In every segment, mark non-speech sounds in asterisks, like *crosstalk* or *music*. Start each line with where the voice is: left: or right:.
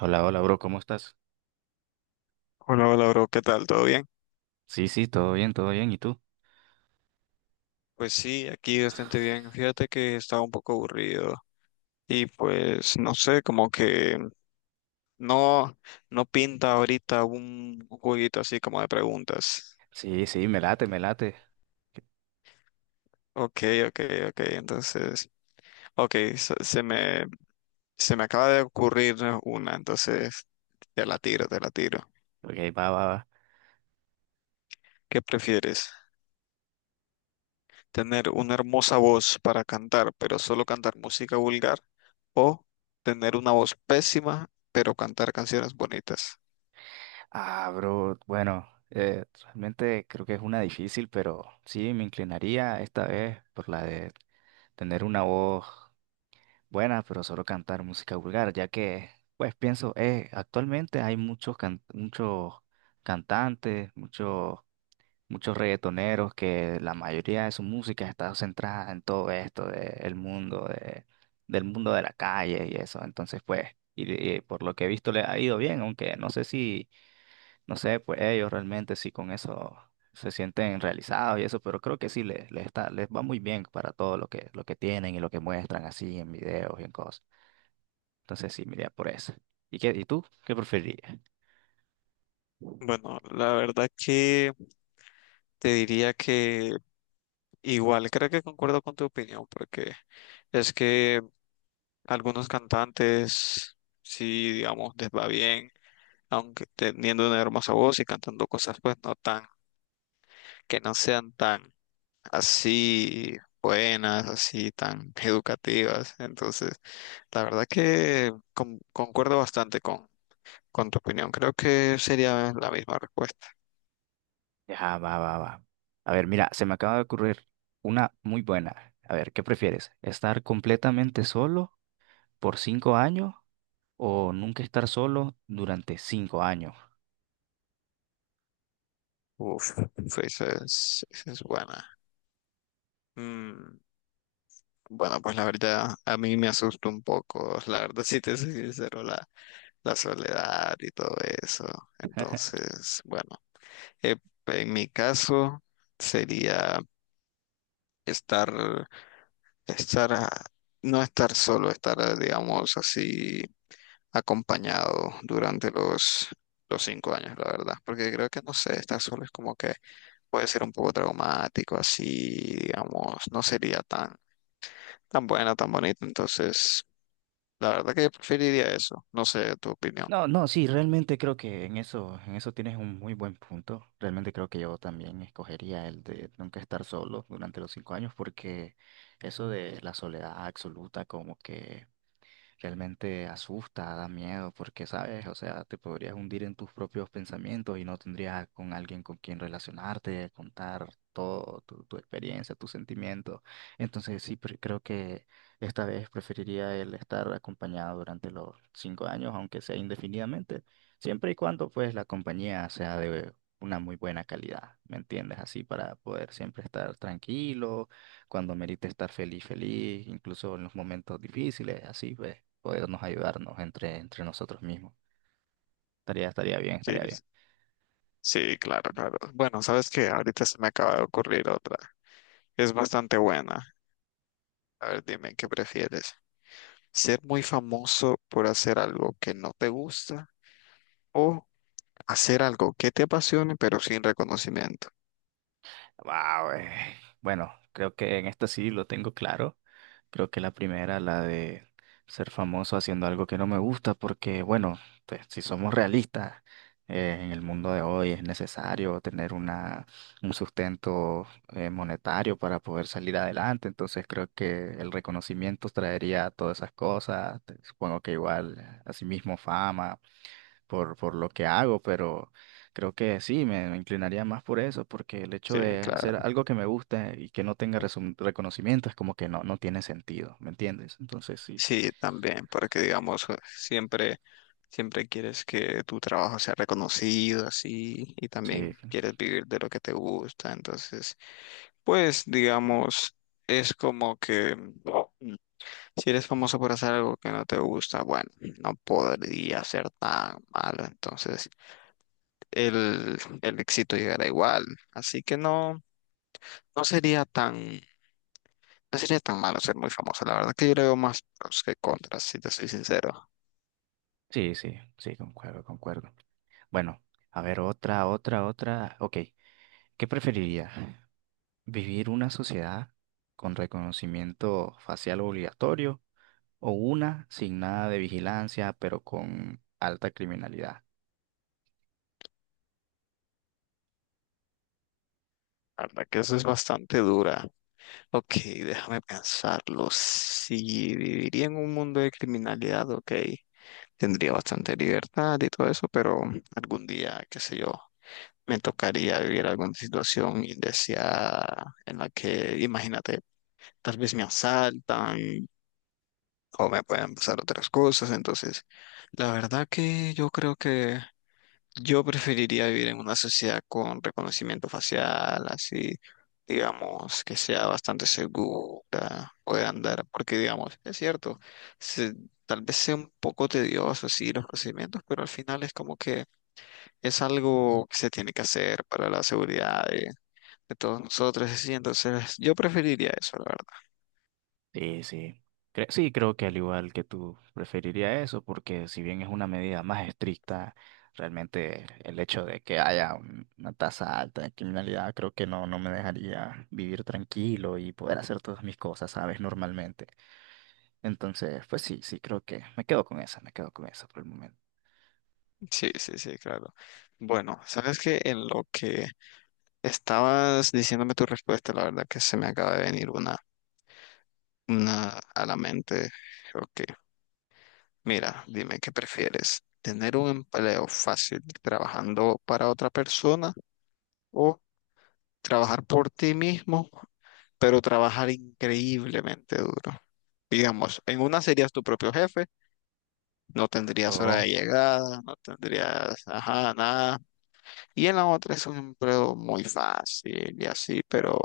right: Hola, hola, bro, ¿cómo estás?
left: Hola, hola, bro, ¿qué tal? ¿Todo bien?
right: Sí, sí, todo bien, todo bien. ¿Y tú?
left: Pues sí, aquí bastante bien. Fíjate que estaba un poco aburrido y pues no sé, como que no, no pinta ahorita un jueguito así como de preguntas.
right: Sí, sí, me late, me late.
left: Ok, ok, ok, entonces, ok, se me acaba de ocurrir una, entonces te la tiro, te la tiro.
right: Ok, va, va, va.
left: ¿Qué prefieres? Tener una hermosa voz para cantar, pero solo cantar música vulgar, o tener una voz pésima, pero cantar canciones bonitas.
right: Ah, bro, bueno, realmente creo que es una difícil, pero sí, me inclinaría esta vez por la de tener una voz buena, pero solo cantar música vulgar, ya que, pues pienso, actualmente hay muchos cantantes, muchos reggaetoneros que la mayoría de su música está centrada en todo esto del mundo de la calle y eso. Entonces, pues, y por lo que he visto le ha ido bien, aunque no sé, pues ellos realmente si con eso se sienten realizados y eso, pero creo que sí les está, les va muy bien para todo lo lo que tienen y lo que muestran así en videos y en cosas. Entonces, sí, me iría por eso. ¿Y qué, y tú? ¿Qué preferirías?
left: Bueno, la verdad que te diría que igual, creo que concuerdo con tu opinión, porque es que algunos cantantes, sí, digamos, les va bien, aunque teniendo una hermosa voz y cantando cosas, pues no tan, que no sean tan así buenas, así tan educativas. Entonces, la verdad que concuerdo bastante con tu opinión. Creo que sería la misma respuesta.
right: Ya, va, va, va. A ver, mira, se me acaba de ocurrir una muy buena. A ver, ¿qué prefieres? ¿Estar completamente solo por 5 años o nunca estar solo durante 5 años?
left: Uf, Suiza es buena. Mm, bueno, pues la verdad, a mí me asusta un poco. La verdad, si te soy sincero, la soledad y todo eso. Entonces, bueno, eh, en mi caso sería estar, estar, a- no estar solo, estar, digamos, así acompañado durante los 5 años, la verdad. Porque creo que, no sé, estar solo es como que puede ser un poco traumático, así, digamos, no sería tan buena, tan bonita. Entonces, la verdad que yo preferiría eso. No sé tu opinión.
right: No, no, sí, realmente creo que en eso tienes un muy buen punto. Realmente creo que yo también escogería el de nunca estar solo durante los 5 años porque eso de la soledad absoluta como que realmente asusta, da miedo, porque, ¿sabes? O sea, te podrías hundir en tus propios pensamientos y no tendrías con alguien con quien relacionarte, contar todo, tu experiencia, tus sentimientos. Entonces, sí, creo que esta vez preferiría el estar acompañado durante los 5 años, aunque sea indefinidamente, siempre y cuando, pues, la compañía sea de una muy buena calidad, ¿me entiendes? Así para poder siempre estar tranquilo cuando merite estar feliz, feliz, incluso en los momentos difíciles, así pues, podernos ayudarnos entre nosotros mismos. Estaría bien,
left: Sí,
right: estaría bien.
left: sí, claro, claro. Bueno, sabes que ahorita se me acaba de ocurrir otra. Es bastante buena. A ver, dime, ¿qué prefieres? ¿Ser muy famoso por hacer algo que no te gusta o hacer algo que te apasione pero sin reconocimiento?
right: Wow, bueno, creo que en esta sí lo tengo claro. Creo que la primera, la de ser famoso haciendo algo que no me gusta, porque bueno, pues, si somos realistas, en el mundo de hoy es necesario tener un sustento monetario para poder salir adelante. Entonces creo que el reconocimiento traería todas esas cosas. Supongo que igual, asimismo, fama por lo que hago, pero creo que sí, me inclinaría más por eso, porque el hecho
left: Sí,
right: de
left: claro.
right: hacer algo que me gusta y que no tenga reconocimiento es como que no, no tiene sentido, ¿me entiendes? Entonces sí,
left: Sí, también, porque digamos, siempre quieres que tu trabajo sea reconocido así y
right: sí,
left: también quieres vivir de lo que te gusta. Entonces, pues digamos, es como que mm, si eres famoso por hacer algo que no te gusta, bueno, no podría ser tan malo. Entonces, el éxito llegará igual. Así que no, no sería tan, no sería tan malo ser muy famoso. La verdad que yo le veo más pros que contras, si te soy sincero.
right: sí, sí, sí, concuerdo, concuerdo. Bueno, a ver, otra, otra, otra. Ok, ¿qué preferiría? ¿Vivir una sociedad con reconocimiento facial obligatorio o una sin nada de vigilancia, pero con alta criminalidad?
left: La verdad que eso es bastante dura. Ok, déjame pensarlo. Si viviría en un mundo de criminalidad, ok, tendría bastante libertad y todo eso, pero algún día, qué sé yo, me tocaría vivir alguna situación indeseada en la que, imagínate, tal vez me asaltan o me pueden pasar otras cosas. Entonces, la verdad que yo creo que yo preferiría vivir en una sociedad con reconocimiento facial, así, digamos, que sea bastante segura, pueda andar, porque, digamos, es cierto, se- tal vez sea un poco tedioso, sí los procedimientos, pero al final es como que es algo que se tiene que hacer para la seguridad de todos nosotros, así. Entonces, yo preferiría eso, la verdad.
right: Sí, sí. Sí, creo que al igual que tú preferiría eso, porque si bien es una medida más estricta, realmente el hecho de que haya una tasa alta de criminalidad creo que no, no me dejaría vivir tranquilo y poder hacer todas mis cosas, ¿sabes? Normalmente. Entonces, pues sí, sí, creo que me quedo con esa, me quedo con esa por el momento.
left: Sí, sí, sí, claro. Bueno, sabes que en lo que estabas diciéndome tu respuesta, la verdad que se me acaba de venir una a la mente. Ok, mira, dime qué prefieres, tener un empleo fácil trabajando para otra persona o trabajar por ti mismo, pero trabajar increíblemente duro. Digamos, en una serías tu propio jefe, no tendrías hora
right: Oh.
left: de llegada, no tendrías, ajá, nada. Y en la otra es un empleo muy fácil y así, pero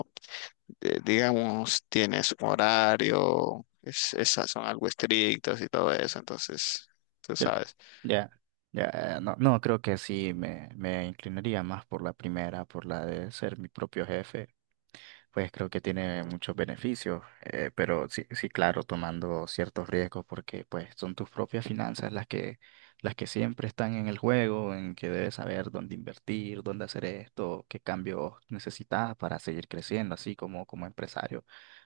left: digamos, tienes su horario, es, esas son algo estrictas y todo eso, entonces, tú
right: Cre-
left: sabes.
right: ya, ya, no, no, creo que sí me inclinaría más por la primera, por la de ser mi propio jefe. Pues creo que tiene muchos beneficios, pero sí, sí, claro, tomando ciertos riesgos porque pues son tus propias finanzas las que siempre están en el juego, en que debes saber dónde invertir, dónde hacer esto, qué cambios necesitas para seguir creciendo, así como empresario.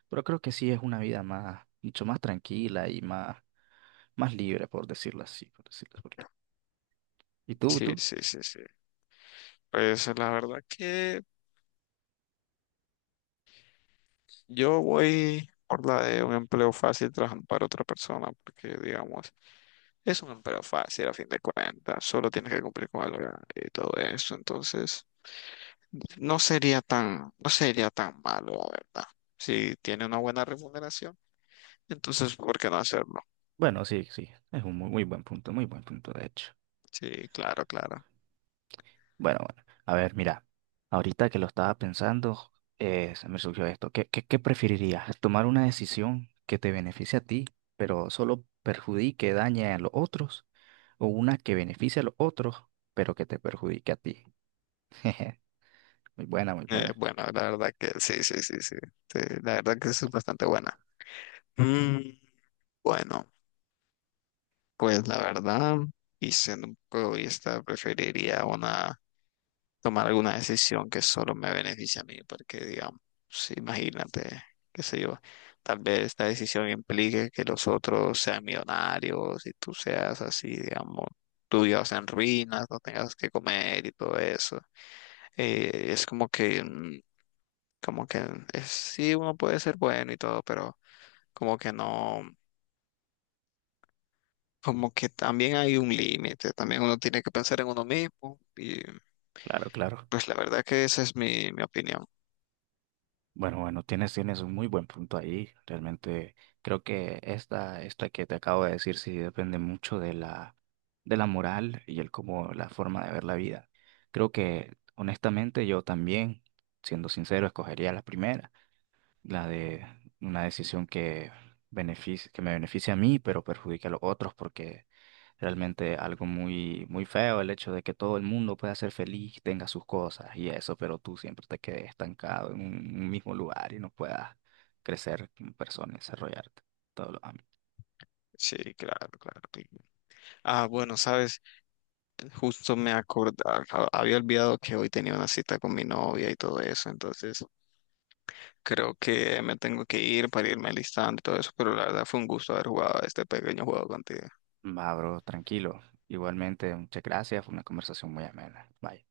right: Pero creo que sí es una vida mucho más tranquila y más libre, por decirlo así, por decirlo porque... ¿Y
left: Sí,
right: tú?
left: sí, sí, sí. Pues la verdad que yo voy por la de un empleo fácil trabajando para otra persona, porque digamos, es un empleo fácil a fin de cuentas, solo tienes que cumplir con algo y todo eso, entonces no sería tan, no sería tan malo, la verdad. Si tiene una buena remuneración, entonces, ¿por qué no hacerlo?
right: Bueno, sí, sí, es un muy, muy buen punto, de hecho.
left: Sí, claro, claro.
right: Bueno, bueno, a ver, mira, ahorita que lo estaba pensando, se me surgió esto. ¿Qué, qué, qué preferirías? ¿Tomar una decisión que te beneficie a ti, pero solo perjudique, dañe a los otros? ¿O una que beneficie a los otros, pero que te perjudique a ti? *laughs* Muy buena, muy buena.
left: Bueno, la verdad que sí, sí, sí, sí, sí, la verdad que eso es bastante buena. Mm, bueno, pues la verdad, y siendo un poco egoísta, preferiría una, tomar alguna decisión que solo me beneficie a mí, porque digamos, sí, imagínate, qué sé yo, tal vez esta decisión implique que los otros sean millonarios y tú seas así, digamos, tú tuyos en ruinas, no tengas que comer y todo eso. Es como que, como que es, sí, uno puede ser bueno y todo, pero como que no, como que también hay un límite, también uno tiene que pensar en uno mismo y
right: Claro, claro.
left: pues la verdad que esa es mi, mi opinión.
right: Bueno, bueno, tienes, tienes un muy buen punto ahí. Realmente creo que esta que te acabo de decir sí depende mucho de la moral y el cómo, la forma de ver la vida. Creo que honestamente yo también, siendo sincero, escogería la primera la de una decisión que que me beneficia a mí, pero perjudica a los otros, porque realmente algo muy, muy feo el hecho de que todo el mundo pueda ser feliz, tenga sus cosas y eso, pero tú siempre te quedes estancado en un mismo lugar y no puedas crecer como persona y desarrollarte. Todo lo
left: Sí, claro, claro. Sí. Ah, bueno, sabes, justo me acordaba, había olvidado que hoy tenía una cita con mi novia y todo eso, entonces creo que me tengo que ir para irme alistando y todo eso, pero la verdad fue un gusto haber jugado este pequeño juego contigo.
right: Va, bro, tranquilo. Igualmente, muchas gracias, fue una conversación muy amena. Bye.